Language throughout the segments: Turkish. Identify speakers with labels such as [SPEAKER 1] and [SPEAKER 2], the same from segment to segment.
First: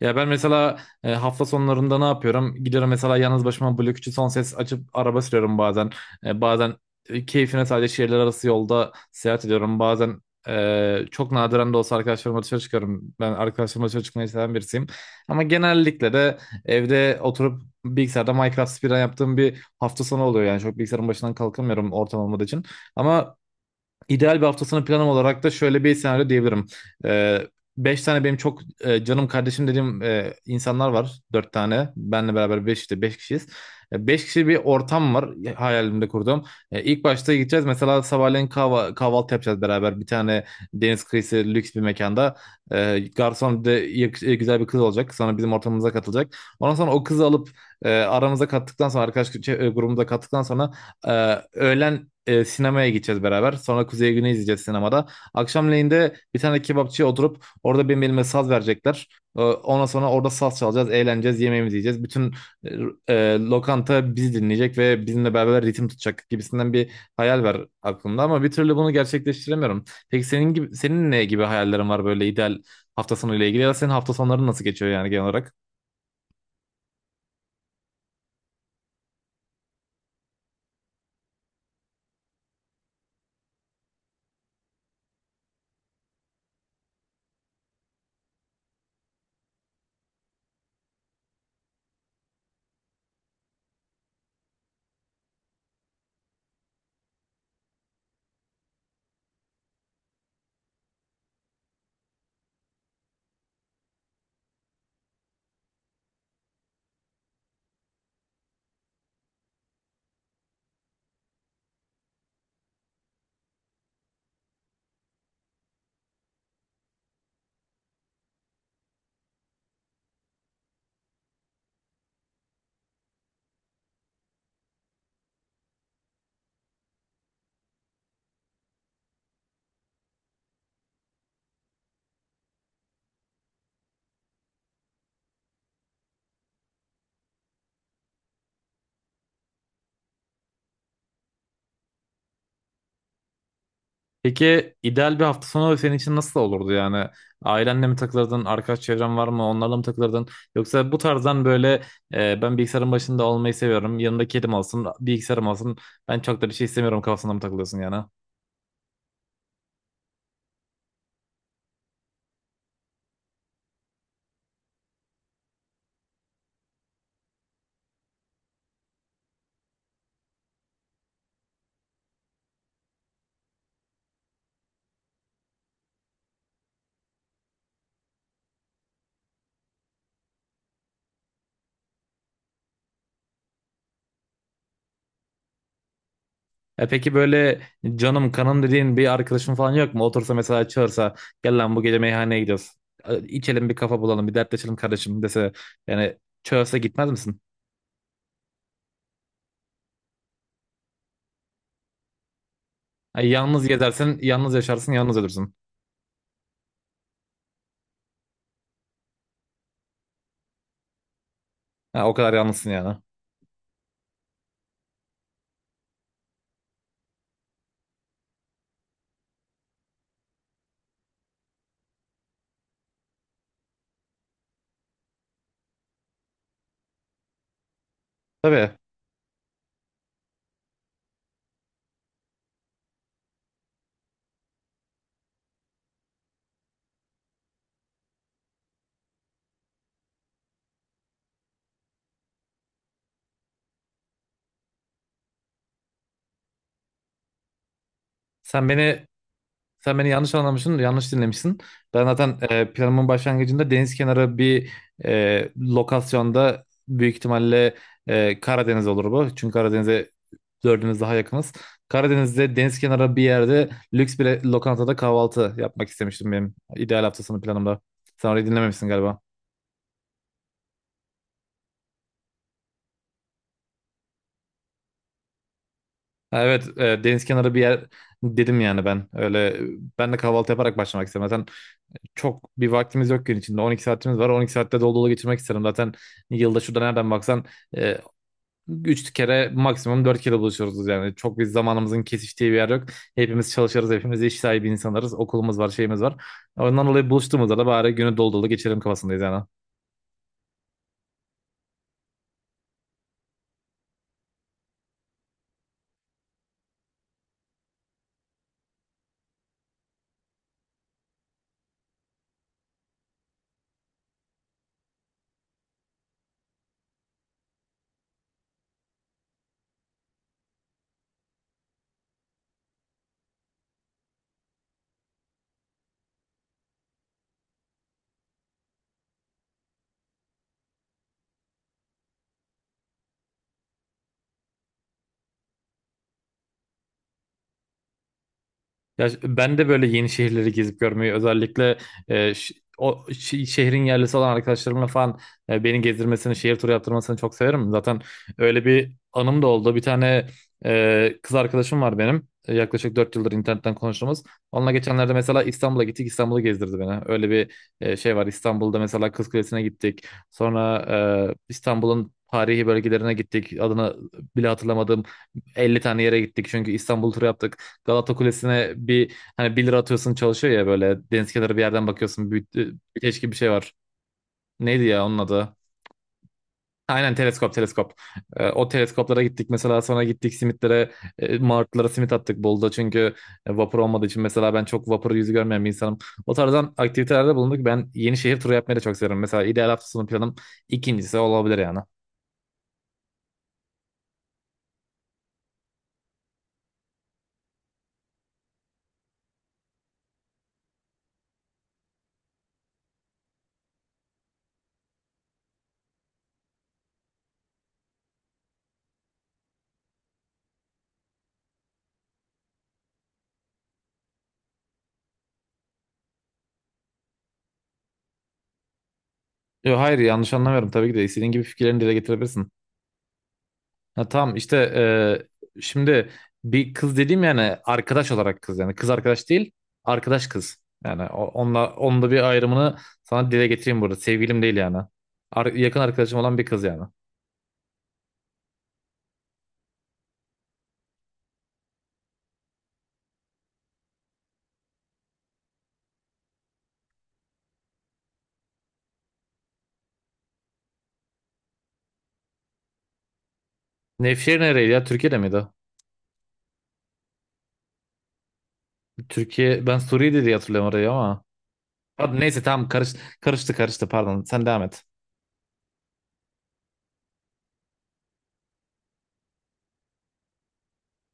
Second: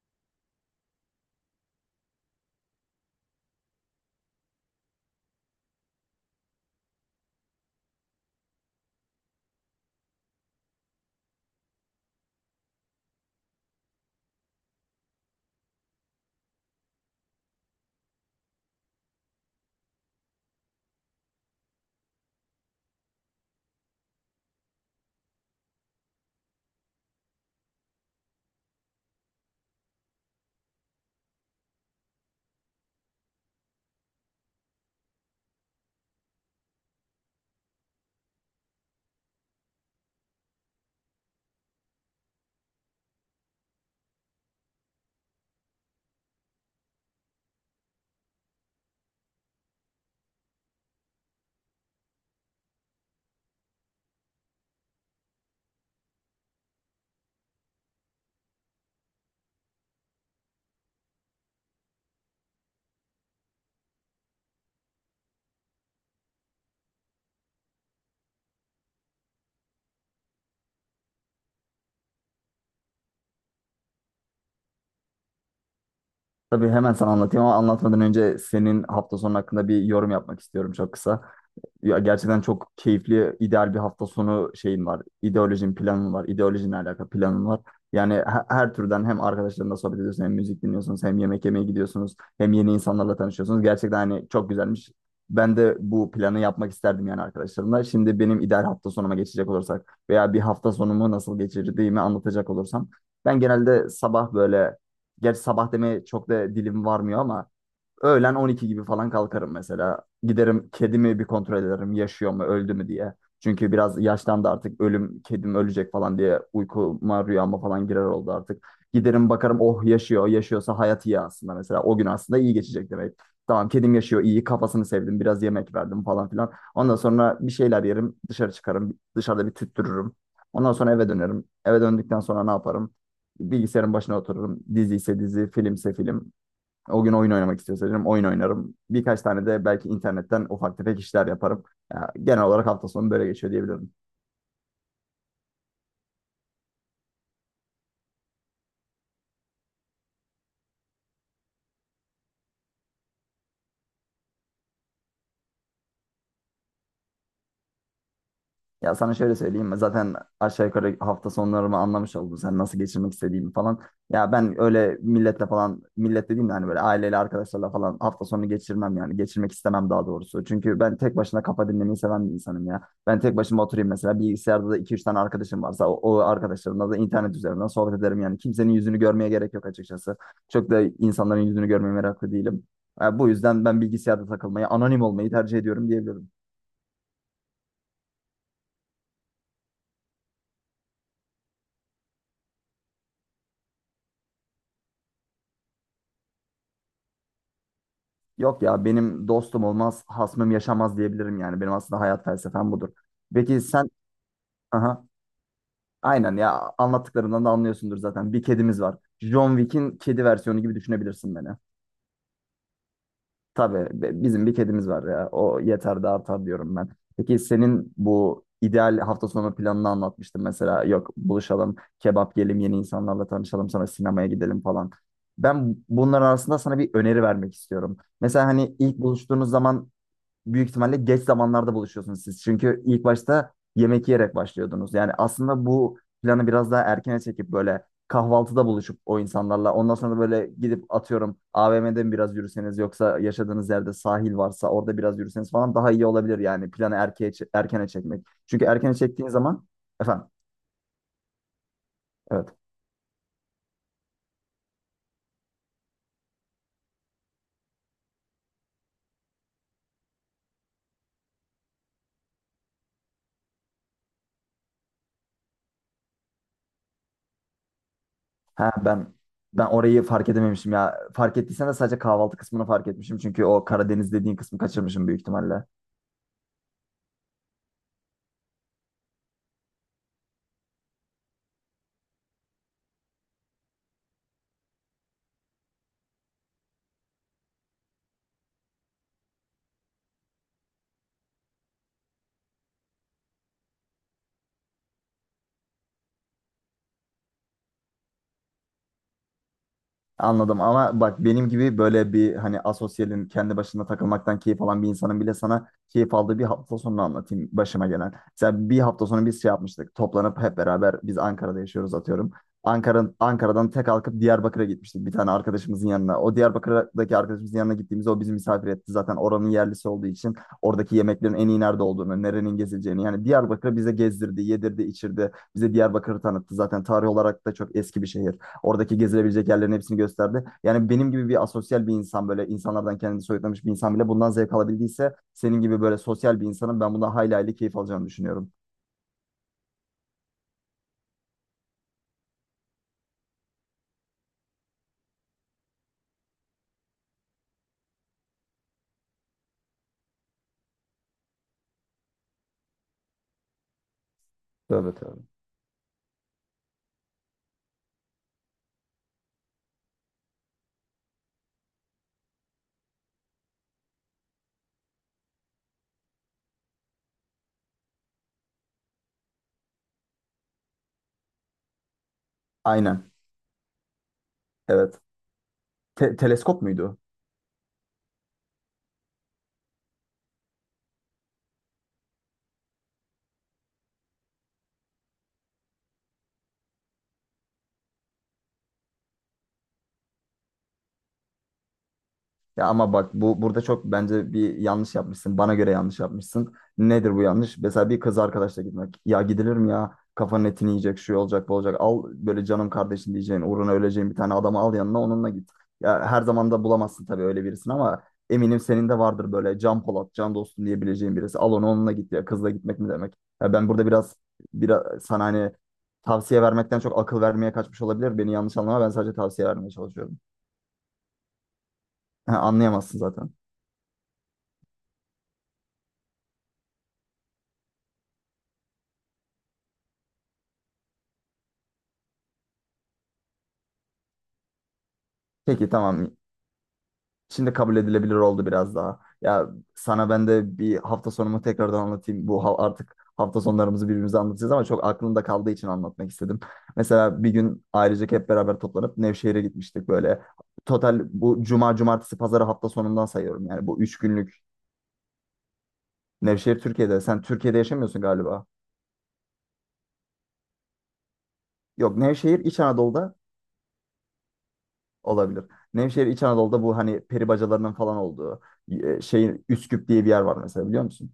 [SPEAKER 1] Ya ben mesela hafta sonlarında ne yapıyorum? Gidiyorum mesela yalnız başıma Blok 3'ü son ses açıp araba sürüyorum bazen. Bazen keyfine sadece şehirler arası yolda seyahat ediyorum. Bazen çok nadiren de olsa arkadaşlarımla dışarı çıkıyorum. Ben arkadaşlarımla dışarı çıkmayı seven birisiyim. Ama genellikle de evde oturup bilgisayarda Minecraft speedrun yaptığım bir hafta sonu oluyor. Yani çok bilgisayarın başından kalkamıyorum ortam olmadığı için. Ama İdeal bir haftasını planım olarak da şöyle bir senaryo diyebilirim. Ee, Beş tane benim çok canım kardeşim dediğim insanlar var. Dört tane. Benle beraber beş işte beş kişiyiz. Beş kişi bir ortam var hayalimde kurduğum. İlk başta gideceğiz. Mesela sabahleyin kahvaltı yapacağız beraber. Bir tane deniz kıyısı lüks bir mekanda. Garson bir de güzel bir kız olacak. Sonra bizim ortamımıza katılacak. Ondan sonra o kızı alıp aramıza kattıktan sonra grubumuza kattıktan sonra öğlen sinemaya gideceğiz beraber. Sonra Kuzey Güney izleyeceğiz sinemada. Akşamleyin de bir tane kebapçıya oturup orada benim elime saz verecekler. Ondan sonra orada saz çalacağız, eğleneceğiz, yemeğimizi yiyeceğiz. Bütün lokanta bizi dinleyecek ve bizimle beraber ritim tutacak gibisinden bir hayal var aklımda ama bir türlü bunu gerçekleştiremiyorum. Peki senin gibi senin ne gibi hayallerin var böyle ideal hafta sonu ile ilgili ya da senin hafta sonların nasıl geçiyor yani genel olarak?
[SPEAKER 2] Tabii hemen sana anlatayım ama anlatmadan önce senin hafta sonu hakkında bir yorum yapmak istiyorum, çok kısa. Ya gerçekten çok keyifli, ideal bir hafta sonu şeyim var. İdeolojim planım var. İdeolojinle alakalı planım var. Yani her türden, hem arkadaşlarınla sohbet ediyorsun, hem müzik dinliyorsunuz, hem yemek yemeye gidiyorsunuz, hem yeni insanlarla tanışıyorsunuz. Gerçekten hani çok güzelmiş. Ben de bu planı yapmak isterdim yani arkadaşlarımla. Şimdi benim ideal hafta sonuma geçecek olursak veya bir hafta sonumu nasıl geçirdiğimi anlatacak olursam ben genelde sabah böyle. Gerçi sabah demeye çok da dilim varmıyor ama öğlen 12 gibi falan kalkarım mesela. Giderim, kedimi bir kontrol ederim, yaşıyor mu öldü mü diye. Çünkü biraz yaşlandı artık, ölüm kedim ölecek falan diye uykuma rüyama falan girer oldu artık. Giderim bakarım, oh yaşıyor, yaşıyorsa hayat iyi aslında, mesela o gün aslında iyi geçecek demek. Tamam kedim yaşıyor iyi, kafasını sevdim, biraz yemek verdim falan filan. Ondan sonra bir şeyler yerim, dışarı çıkarım, dışarıda bir tüttürürüm. Ondan sonra eve dönerim. Eve döndükten sonra ne yaparım? Bilgisayarın başına otururum. Dizi ise dizi, film ise film. O gün oyun oynamak istiyorsam oyun oynarım. Birkaç tane de belki internetten ufak tefek işler yaparım. Ya, genel olarak hafta sonu böyle geçiyor diyebilirim.
[SPEAKER 1] Peki ideal bir hafta sonu senin için nasıl olurdu yani? Ailenle mi takılırdın, arkadaş çevren var mı, onlarla mı takılırdın? Yoksa bu tarzdan böyle ben bilgisayarın başında olmayı seviyorum, yanımda kedim olsun, bilgisayarım olsun, ben çok da bir şey istemiyorum kafasında mı takılıyorsun yani?
[SPEAKER 2] Ya sana şöyle söyleyeyim mi? Zaten aşağı yukarı hafta sonlarımı anlamış oldun. Sen nasıl geçirmek istediğimi falan. Ya ben öyle milletle falan, millet dediğim de hani böyle aileyle, arkadaşlarla falan hafta sonu geçirmem yani. Geçirmek istemem daha doğrusu. Çünkü ben tek başına kafa dinlemeyi seven bir insanım ya. Ben tek başıma oturayım mesela. Bilgisayarda da 2-3 tane arkadaşım varsa o arkadaşlarımla da internet üzerinden sohbet ederim yani. Kimsenin yüzünü görmeye gerek yok açıkçası. Çok da insanların yüzünü görmeye meraklı değilim. Ya bu yüzden ben bilgisayarda takılmayı, anonim olmayı tercih ediyorum diyebilirim.
[SPEAKER 1] E peki böyle canım kanım dediğin bir arkadaşın falan yok mu? Otursa mesela çağırsa gel lan bu gece meyhaneye gidiyoruz. İçelim bir kafa bulalım, bir dertleşelim kardeşim dese yani çağırsa gitmez misin?
[SPEAKER 2] Yok ya, benim dostum olmaz, hasmım yaşamaz diyebilirim yani. Benim aslında hayat felsefem budur.
[SPEAKER 1] Ay,
[SPEAKER 2] Peki
[SPEAKER 1] yalnız
[SPEAKER 2] sen,
[SPEAKER 1] gezersin, yalnız yaşarsın,
[SPEAKER 2] aha
[SPEAKER 1] yalnız ölürsün.
[SPEAKER 2] aynen ya, anlattıklarından da anlıyorsundur zaten. Bir kedimiz var. John Wick'in kedi versiyonu gibi düşünebilirsin beni.
[SPEAKER 1] Ha, o kadar yalnızsın yani.
[SPEAKER 2] Tabii bizim bir kedimiz var ya. O yeter de artar diyorum ben. Peki senin bu ideal hafta sonu planını anlatmıştın mesela. Yok buluşalım, kebap yiyelim, yeni insanlarla tanışalım, sonra sinemaya gidelim falan. Ben bunların arasında sana bir öneri vermek istiyorum. Mesela
[SPEAKER 1] Tabii.
[SPEAKER 2] hani ilk buluştuğunuz zaman büyük ihtimalle geç zamanlarda buluşuyorsunuz siz. Çünkü ilk başta yemek yiyerek başlıyordunuz. Yani aslında bu planı biraz daha erkene çekip böyle kahvaltıda buluşup o insanlarla, ondan sonra da böyle gidip atıyorum AVM'de mi biraz yürüseniz, yoksa yaşadığınız yerde sahil varsa orada biraz yürüseniz falan, daha iyi olabilir yani. Planı erkene çekmek. Çünkü
[SPEAKER 1] Sen
[SPEAKER 2] erkene
[SPEAKER 1] beni
[SPEAKER 2] çektiğin zaman
[SPEAKER 1] sen beni
[SPEAKER 2] efendim?
[SPEAKER 1] yanlış anlamışsın, yanlış dinlemişsin. Ben zaten
[SPEAKER 2] Evet.
[SPEAKER 1] planımın başlangıcında deniz kenarı bir lokasyonda büyük ihtimalle Karadeniz olur bu. Çünkü Karadeniz'e dördümüz daha yakınız. Karadeniz'de deniz kenarı bir yerde lüks bir lokantada kahvaltı yapmak istemiştim benim ideal hafta sonu planımda. Sen orayı
[SPEAKER 2] Ha
[SPEAKER 1] dinlememişsin galiba.
[SPEAKER 2] ben orayı fark edememişim ya. Fark ettiysen de sadece kahvaltı kısmını fark etmişim. Çünkü o Karadeniz dediğin kısmı kaçırmışım büyük ihtimalle.
[SPEAKER 1] Ha, evet, deniz kenarı bir yer dedim yani ben. Öyle ben de kahvaltı yaparak başlamak istedim zaten. Çok bir vaktimiz yok gün içinde. 12 saatimiz var. 12 saatte dolu dolu geçirmek isterim. Zaten yılda şurada nereden baksan e, 3 kere maksimum 4 kere buluşuyoruz yani. Çok bir zamanımızın kesiştiği bir yer yok. Hepimiz çalışırız. Hepimiz iş sahibi insanlarız. Okulumuz var, şeyimiz var. Ondan dolayı buluştuğumuzda da bari günü dolu dolu geçirelim kafasındayız yani.
[SPEAKER 2] Anladım ama bak, benim gibi böyle bir hani asosyalin, kendi başına takılmaktan keyif alan bir insanın bile, sana keyif aldığı bir hafta sonunu anlatayım başıma gelen. Mesela bir hafta sonu biz şey yapmıştık, toplanıp hep beraber, biz Ankara'da yaşıyoruz atıyorum. Ankara'dan tek kalkıp Diyarbakır'a gitmiştik, bir tane arkadaşımızın yanına. O Diyarbakır'daki arkadaşımızın yanına gittiğimizde o bizi misafir etti. Zaten oranın yerlisi olduğu için oradaki yemeklerin en iyi nerede olduğunu, nerenin gezileceğini, yani Diyarbakır'ı bize gezdirdi, yedirdi, içirdi. Bize Diyarbakır'ı tanıttı. Zaten tarih olarak da çok eski bir şehir. Oradaki gezilebilecek yerlerin hepsini gösterdi. Yani benim gibi bir asosyal bir insan, böyle insanlardan kendini soyutlamış bir insan bile bundan zevk alabildiyse, senin gibi böyle sosyal bir insanın ben bundan hayli hayli keyif alacağını düşünüyorum.
[SPEAKER 1] Ben de böyle yeni şehirleri gezip görmeyi özellikle o şehrin yerlisi olan arkadaşlarımla falan beni gezdirmesini, şehir turu yaptırmasını çok severim. Zaten öyle bir anım da oldu. Bir tane kız arkadaşım var benim. Yaklaşık 4 yıldır internetten konuştuğumuz. Onunla
[SPEAKER 2] Tövbe
[SPEAKER 1] geçenlerde
[SPEAKER 2] tövbe.
[SPEAKER 1] mesela İstanbul'a gittik. İstanbul'u gezdirdi beni. Öyle bir şey var. İstanbul'da mesela Kız Kulesi'ne gittik. Sonra İstanbul'un tarihi bölgelerine gittik. Adını bile hatırlamadığım elli tane yere gittik. Çünkü İstanbul turu yaptık. Galata Kulesi'ne bir hani 1 lira atıyorsun çalışıyor ya böyle deniz kenarı bir yerden bakıyorsun
[SPEAKER 2] Aynen.
[SPEAKER 1] büyüteç gibi bir şey var. Neydi
[SPEAKER 2] Evet.
[SPEAKER 1] ya onun adı?
[SPEAKER 2] Teleskop muydu?
[SPEAKER 1] Aynen teleskop teleskop. O teleskoplara gittik mesela sonra gittik simitlere martılara simit attık Bolu'da çünkü vapur olmadığı için mesela ben çok vapur yüzü görmeyen bir insanım. O tarzdan aktivitelerde bulunduk. Ben yeni şehir turu yapmayı da çok severim. Mesela ideal hafta sonu planım ikincisi olabilir yani.
[SPEAKER 2] Ya ama bak bu burada çok, bence bir yanlış yapmışsın. Bana göre yanlış yapmışsın. Nedir bu yanlış? Mesela bir kız arkadaşla gitmek. Ya gidilir mi ya? Kafanın etini yiyecek, şu olacak, bu olacak. Al böyle canım kardeşim diyeceğin, uğruna öleceğin bir tane adamı al yanına, onunla git. Ya her zaman da bulamazsın tabii öyle birisini ama eminim senin de vardır böyle can Polat, can dostum diyebileceğin birisi. Al onu, onunla git ya. Kızla gitmek mi demek? Ya ben burada biraz sana hani tavsiye vermekten çok akıl vermeye kaçmış olabilir. Beni yanlış anlama. Ben sadece tavsiye vermeye
[SPEAKER 1] Yo, hayır
[SPEAKER 2] çalışıyorum.
[SPEAKER 1] yanlış anlamıyorum. Tabii ki de istediğin gibi fikirlerini dile getirebilirsin.
[SPEAKER 2] Anlayamazsın zaten.
[SPEAKER 1] Ha, tamam işte şimdi bir kız dediğim yani arkadaş olarak kız yani kız arkadaş değil arkadaş kız. Yani onunla onun da bir ayrımını sana dile getireyim burada. Sevgilim değil yani.
[SPEAKER 2] Peki
[SPEAKER 1] Yakın
[SPEAKER 2] tamam.
[SPEAKER 1] arkadaşım olan bir kız yani.
[SPEAKER 2] Şimdi kabul edilebilir oldu biraz daha. Ya sana ben de bir hafta sonumu tekrardan anlatayım. Bu artık hafta sonlarımızı birbirimize anlatacağız ama çok aklımda kaldığı için anlatmak istedim. Mesela bir gün ailecek hep beraber toplanıp Nevşehir'e gitmiştik böyle. Total bu cuma, cumartesi, pazarı hafta sonundan sayıyorum. Yani bu üç günlük.
[SPEAKER 1] Nevşehir nereydi ya? Türkiye'de miydi? O?
[SPEAKER 2] Nevşehir Türkiye'de. Sen Türkiye'de yaşamıyorsun galiba.
[SPEAKER 1] Türkiye, ben Suriye'de diye hatırlıyorum orayı ama.
[SPEAKER 2] Yok,
[SPEAKER 1] Hadi
[SPEAKER 2] Nevşehir
[SPEAKER 1] neyse
[SPEAKER 2] İç
[SPEAKER 1] tamam
[SPEAKER 2] Anadolu'da
[SPEAKER 1] karıştı karıştı pardon sen devam et.
[SPEAKER 2] olabilir. Nevşehir İç Anadolu'da, bu hani peri bacalarının falan olduğu şey, Üsküp diye bir yer var mesela, biliyor musun?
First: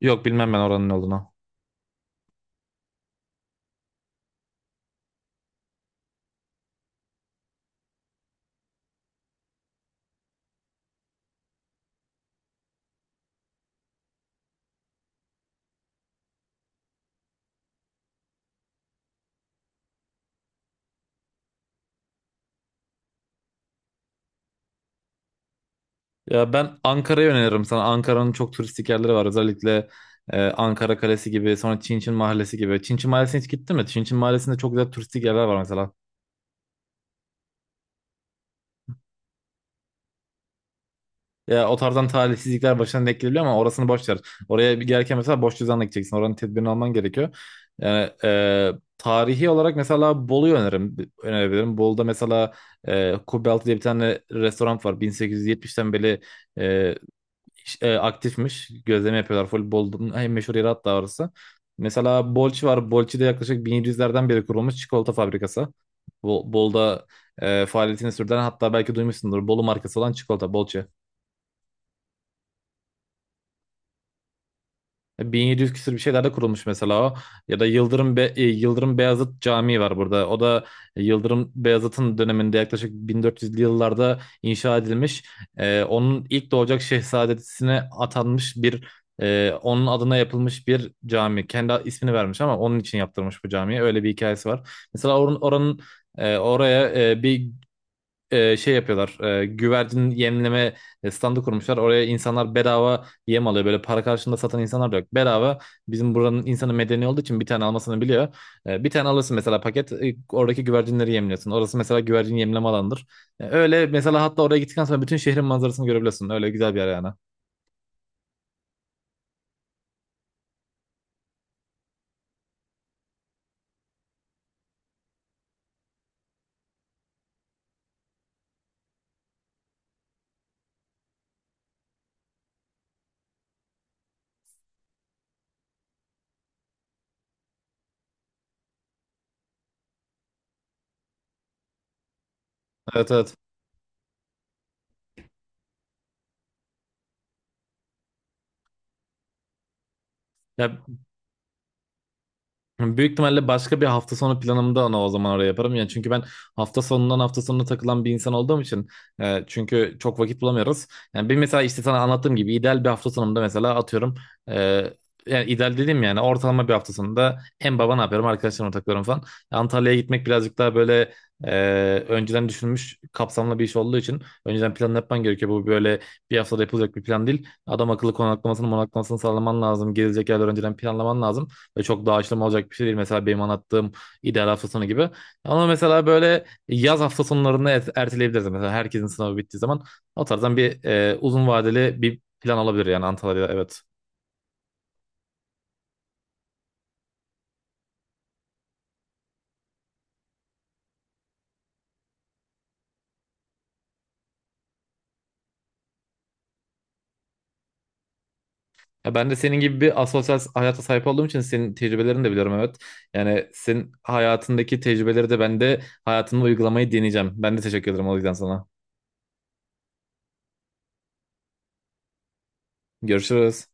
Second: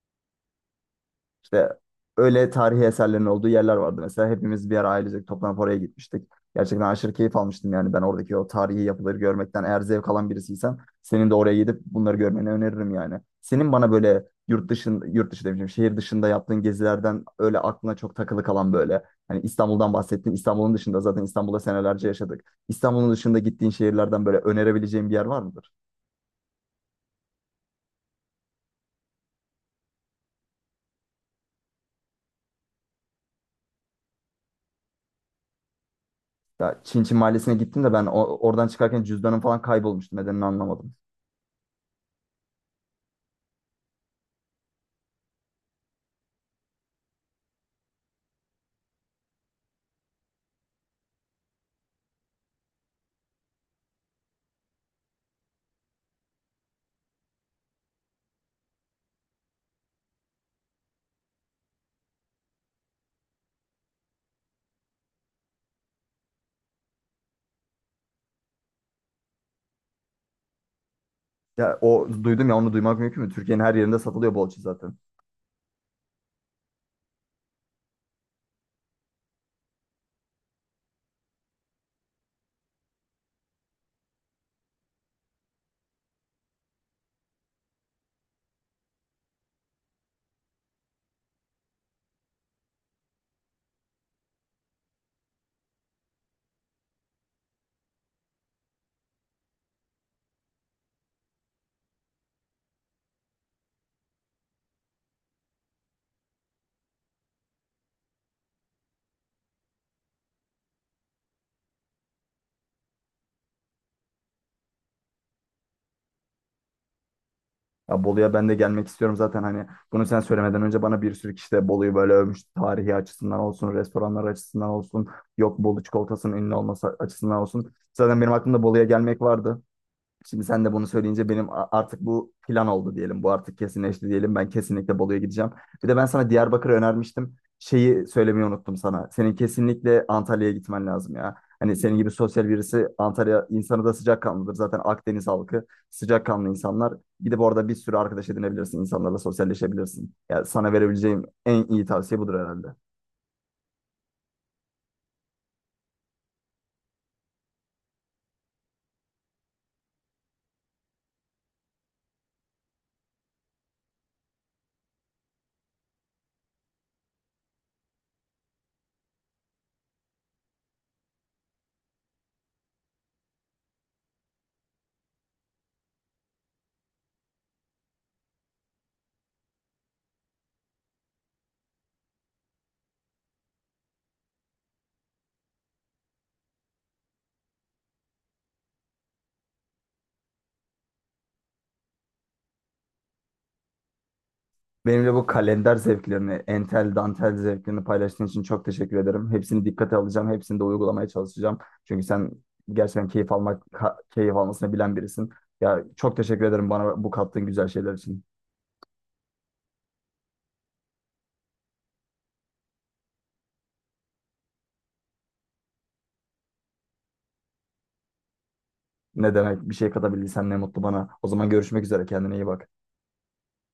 [SPEAKER 1] Yok bilmem ben oranın ne olduğunu.
[SPEAKER 2] İşte öyle tarihi eserlerin olduğu yerler vardı. Mesela hepimiz bir ara ailecek toplanıp oraya gitmiştik. Gerçekten aşırı keyif almıştım yani, ben oradaki o tarihi yapıları görmekten. Eğer zevk alan birisiysen senin de oraya gidip bunları görmeni öneririm yani. Senin bana böyle yurt dışında, yurt dışı demişim, şehir dışında yaptığın gezilerden öyle aklına çok takılı kalan böyle. Hani İstanbul'dan bahsettin. İstanbul'un dışında, zaten İstanbul'da senelerce yaşadık. İstanbul'un dışında gittiğin şehirlerden böyle önerebileceğin bir yer var mıdır?
[SPEAKER 1] Ya ben Ankara'yı öneririm sana. Ankara'nın çok turistik yerleri var. Özellikle Ankara Kalesi gibi, sonra Çin Çin Mahallesi gibi. Çin Çin Mahallesi'ne hiç gittin mi? Çin Çin Mahallesi'nde çok güzel turistik yerler var mesela.
[SPEAKER 2] Ya Çinçin Mahallesi'ne gittim de ben oradan çıkarken cüzdanım falan kaybolmuştu. Nedenini anlamadım.
[SPEAKER 1] Ya o tarzdan talihsizlikler başına denk gelebiliyor ama orasını boş ver. Oraya bir gelirken mesela boş cüzdanla gideceksin. Oranın tedbirini alman gerekiyor. Yani tarihi olarak mesela Bolu'yu öneririm, önerebilirim. Bolu'da mesela Kubbe Altı diye bir tane restoran var. 1870'ten beri e, aktifmiş. Gözleme yapıyorlar. Voleybolun en meşhur yeri hatta orası. Mesela Bolçi var. Bolçi'de yaklaşık 1700'lerden beri kurulmuş çikolata fabrikası. Bol'da faaliyetini sürdüren hatta belki duymuşsundur. Bolu markası olan çikolata Bolçi.
[SPEAKER 2] Ya o duydum ya, onu duymak mümkün mü? Türkiye'nin her yerinde satılıyor bolça zaten.
[SPEAKER 1] 1700 küsur bir şeylerde kurulmuş mesela o. Ya da Yıldırım Beyazıt Camii var burada. O da Yıldırım Beyazıt'ın döneminde yaklaşık 1400'lü yıllarda inşa edilmiş. Onun ilk doğacak şehzadesine atanmış bir onun adına yapılmış bir cami. Kendi ismini vermiş ama onun için yaptırmış bu camiyi. Öyle bir hikayesi var. Mesela oranın oraya bir şey yapıyorlar. Güvercin yemleme standı kurmuşlar. Oraya insanlar bedava yem alıyor. Böyle para karşılığında satan insanlar da yok. Bedava bizim buranın insanı medeni olduğu için bir tane almasını biliyor. Bir tane alırsın mesela paket. Oradaki güvercinleri yemliyorsun. Orası mesela güvercin yemleme alanıdır. Öyle mesela hatta oraya gittikten sonra bütün şehrin manzarasını görebiliyorsun. Öyle güzel bir yer yani.
[SPEAKER 2] Ya Bolu'ya ben de gelmek istiyorum zaten, hani bunu sen söylemeden önce bana bir sürü kişi de Bolu'yu böyle övmüş. Tarihi açısından olsun, restoranlar açısından olsun, yok Bolu çikolatasının ünlü olması açısından olsun. Zaten benim aklımda Bolu'ya gelmek vardı. Şimdi sen de bunu söyleyince benim artık bu plan oldu diyelim. Bu artık kesinleşti diyelim. Ben kesinlikle Bolu'ya gideceğim. Bir de ben sana Diyarbakır'ı önermiştim. Şeyi söylemeyi unuttum sana. Senin kesinlikle Antalya'ya gitmen lazım ya. Hani senin gibi sosyal birisi,
[SPEAKER 1] Evet, evet.
[SPEAKER 2] Antalya insanı da sıcakkanlıdır. Zaten Akdeniz halkı sıcakkanlı insanlar. Gidip orada bir sürü arkadaş edinebilirsin. İnsanlarla sosyalleşebilirsin. Ya
[SPEAKER 1] Ya
[SPEAKER 2] sana verebileceğim en iyi tavsiye budur herhalde.
[SPEAKER 1] büyük ihtimalle başka bir hafta sonu planımda onu o zaman oraya yaparım. Yani çünkü ben hafta sonundan hafta sonuna takılan bir insan olduğum için çünkü çok vakit bulamıyoruz. Yani benim mesela işte sana anlattığım gibi ideal bir hafta sonunda mesela atıyorum e, yani ideal dedim yani ortalama bir hafta sonunda en baba ne yapıyorum arkadaşlarımla takılıyorum falan. Antalya'ya gitmek birazcık daha böyle e, önceden düşünülmüş kapsamlı bir iş olduğu için önceden planını yapman gerekiyor. Bu böyle bir haftada yapılacak bir plan değil. Adam akıllı konaklamasını monaklamasını sağlaman lazım. Gezilecek yerler önceden planlaman lazım. Ve çok da aşılama olacak bir şey değil. Mesela benim anlattığım ideal hafta sonu gibi. Ama mesela böyle yaz hafta sonlarını erteleyebiliriz. Mesela herkesin sınavı bittiği zaman o tarzdan bir uzun vadeli bir plan olabilir yani Antalya'da evet.
[SPEAKER 2] Benimle bu kalender zevklerini, entel dantel zevklerini paylaştığın için çok teşekkür ederim. Hepsini dikkate alacağım, hepsini de uygulamaya çalışacağım. Çünkü sen gerçekten keyif almak, keyif almasını bilen birisin. Ya çok teşekkür ederim bana bu kattığın güzel şeyler için.
[SPEAKER 1] Ya ben de senin gibi bir asosyal hayata sahip olduğum için senin tecrübelerini de biliyorum evet. Yani senin hayatındaki tecrübeleri de ben de hayatımda uygulamayı deneyeceğim. Ben de teşekkür ederim o yüzden sana.
[SPEAKER 2] Ne demek, bir şey katabildiysem ne mutlu bana. O zaman görüşmek üzere, kendine iyi bak.
[SPEAKER 1] Görüşürüz.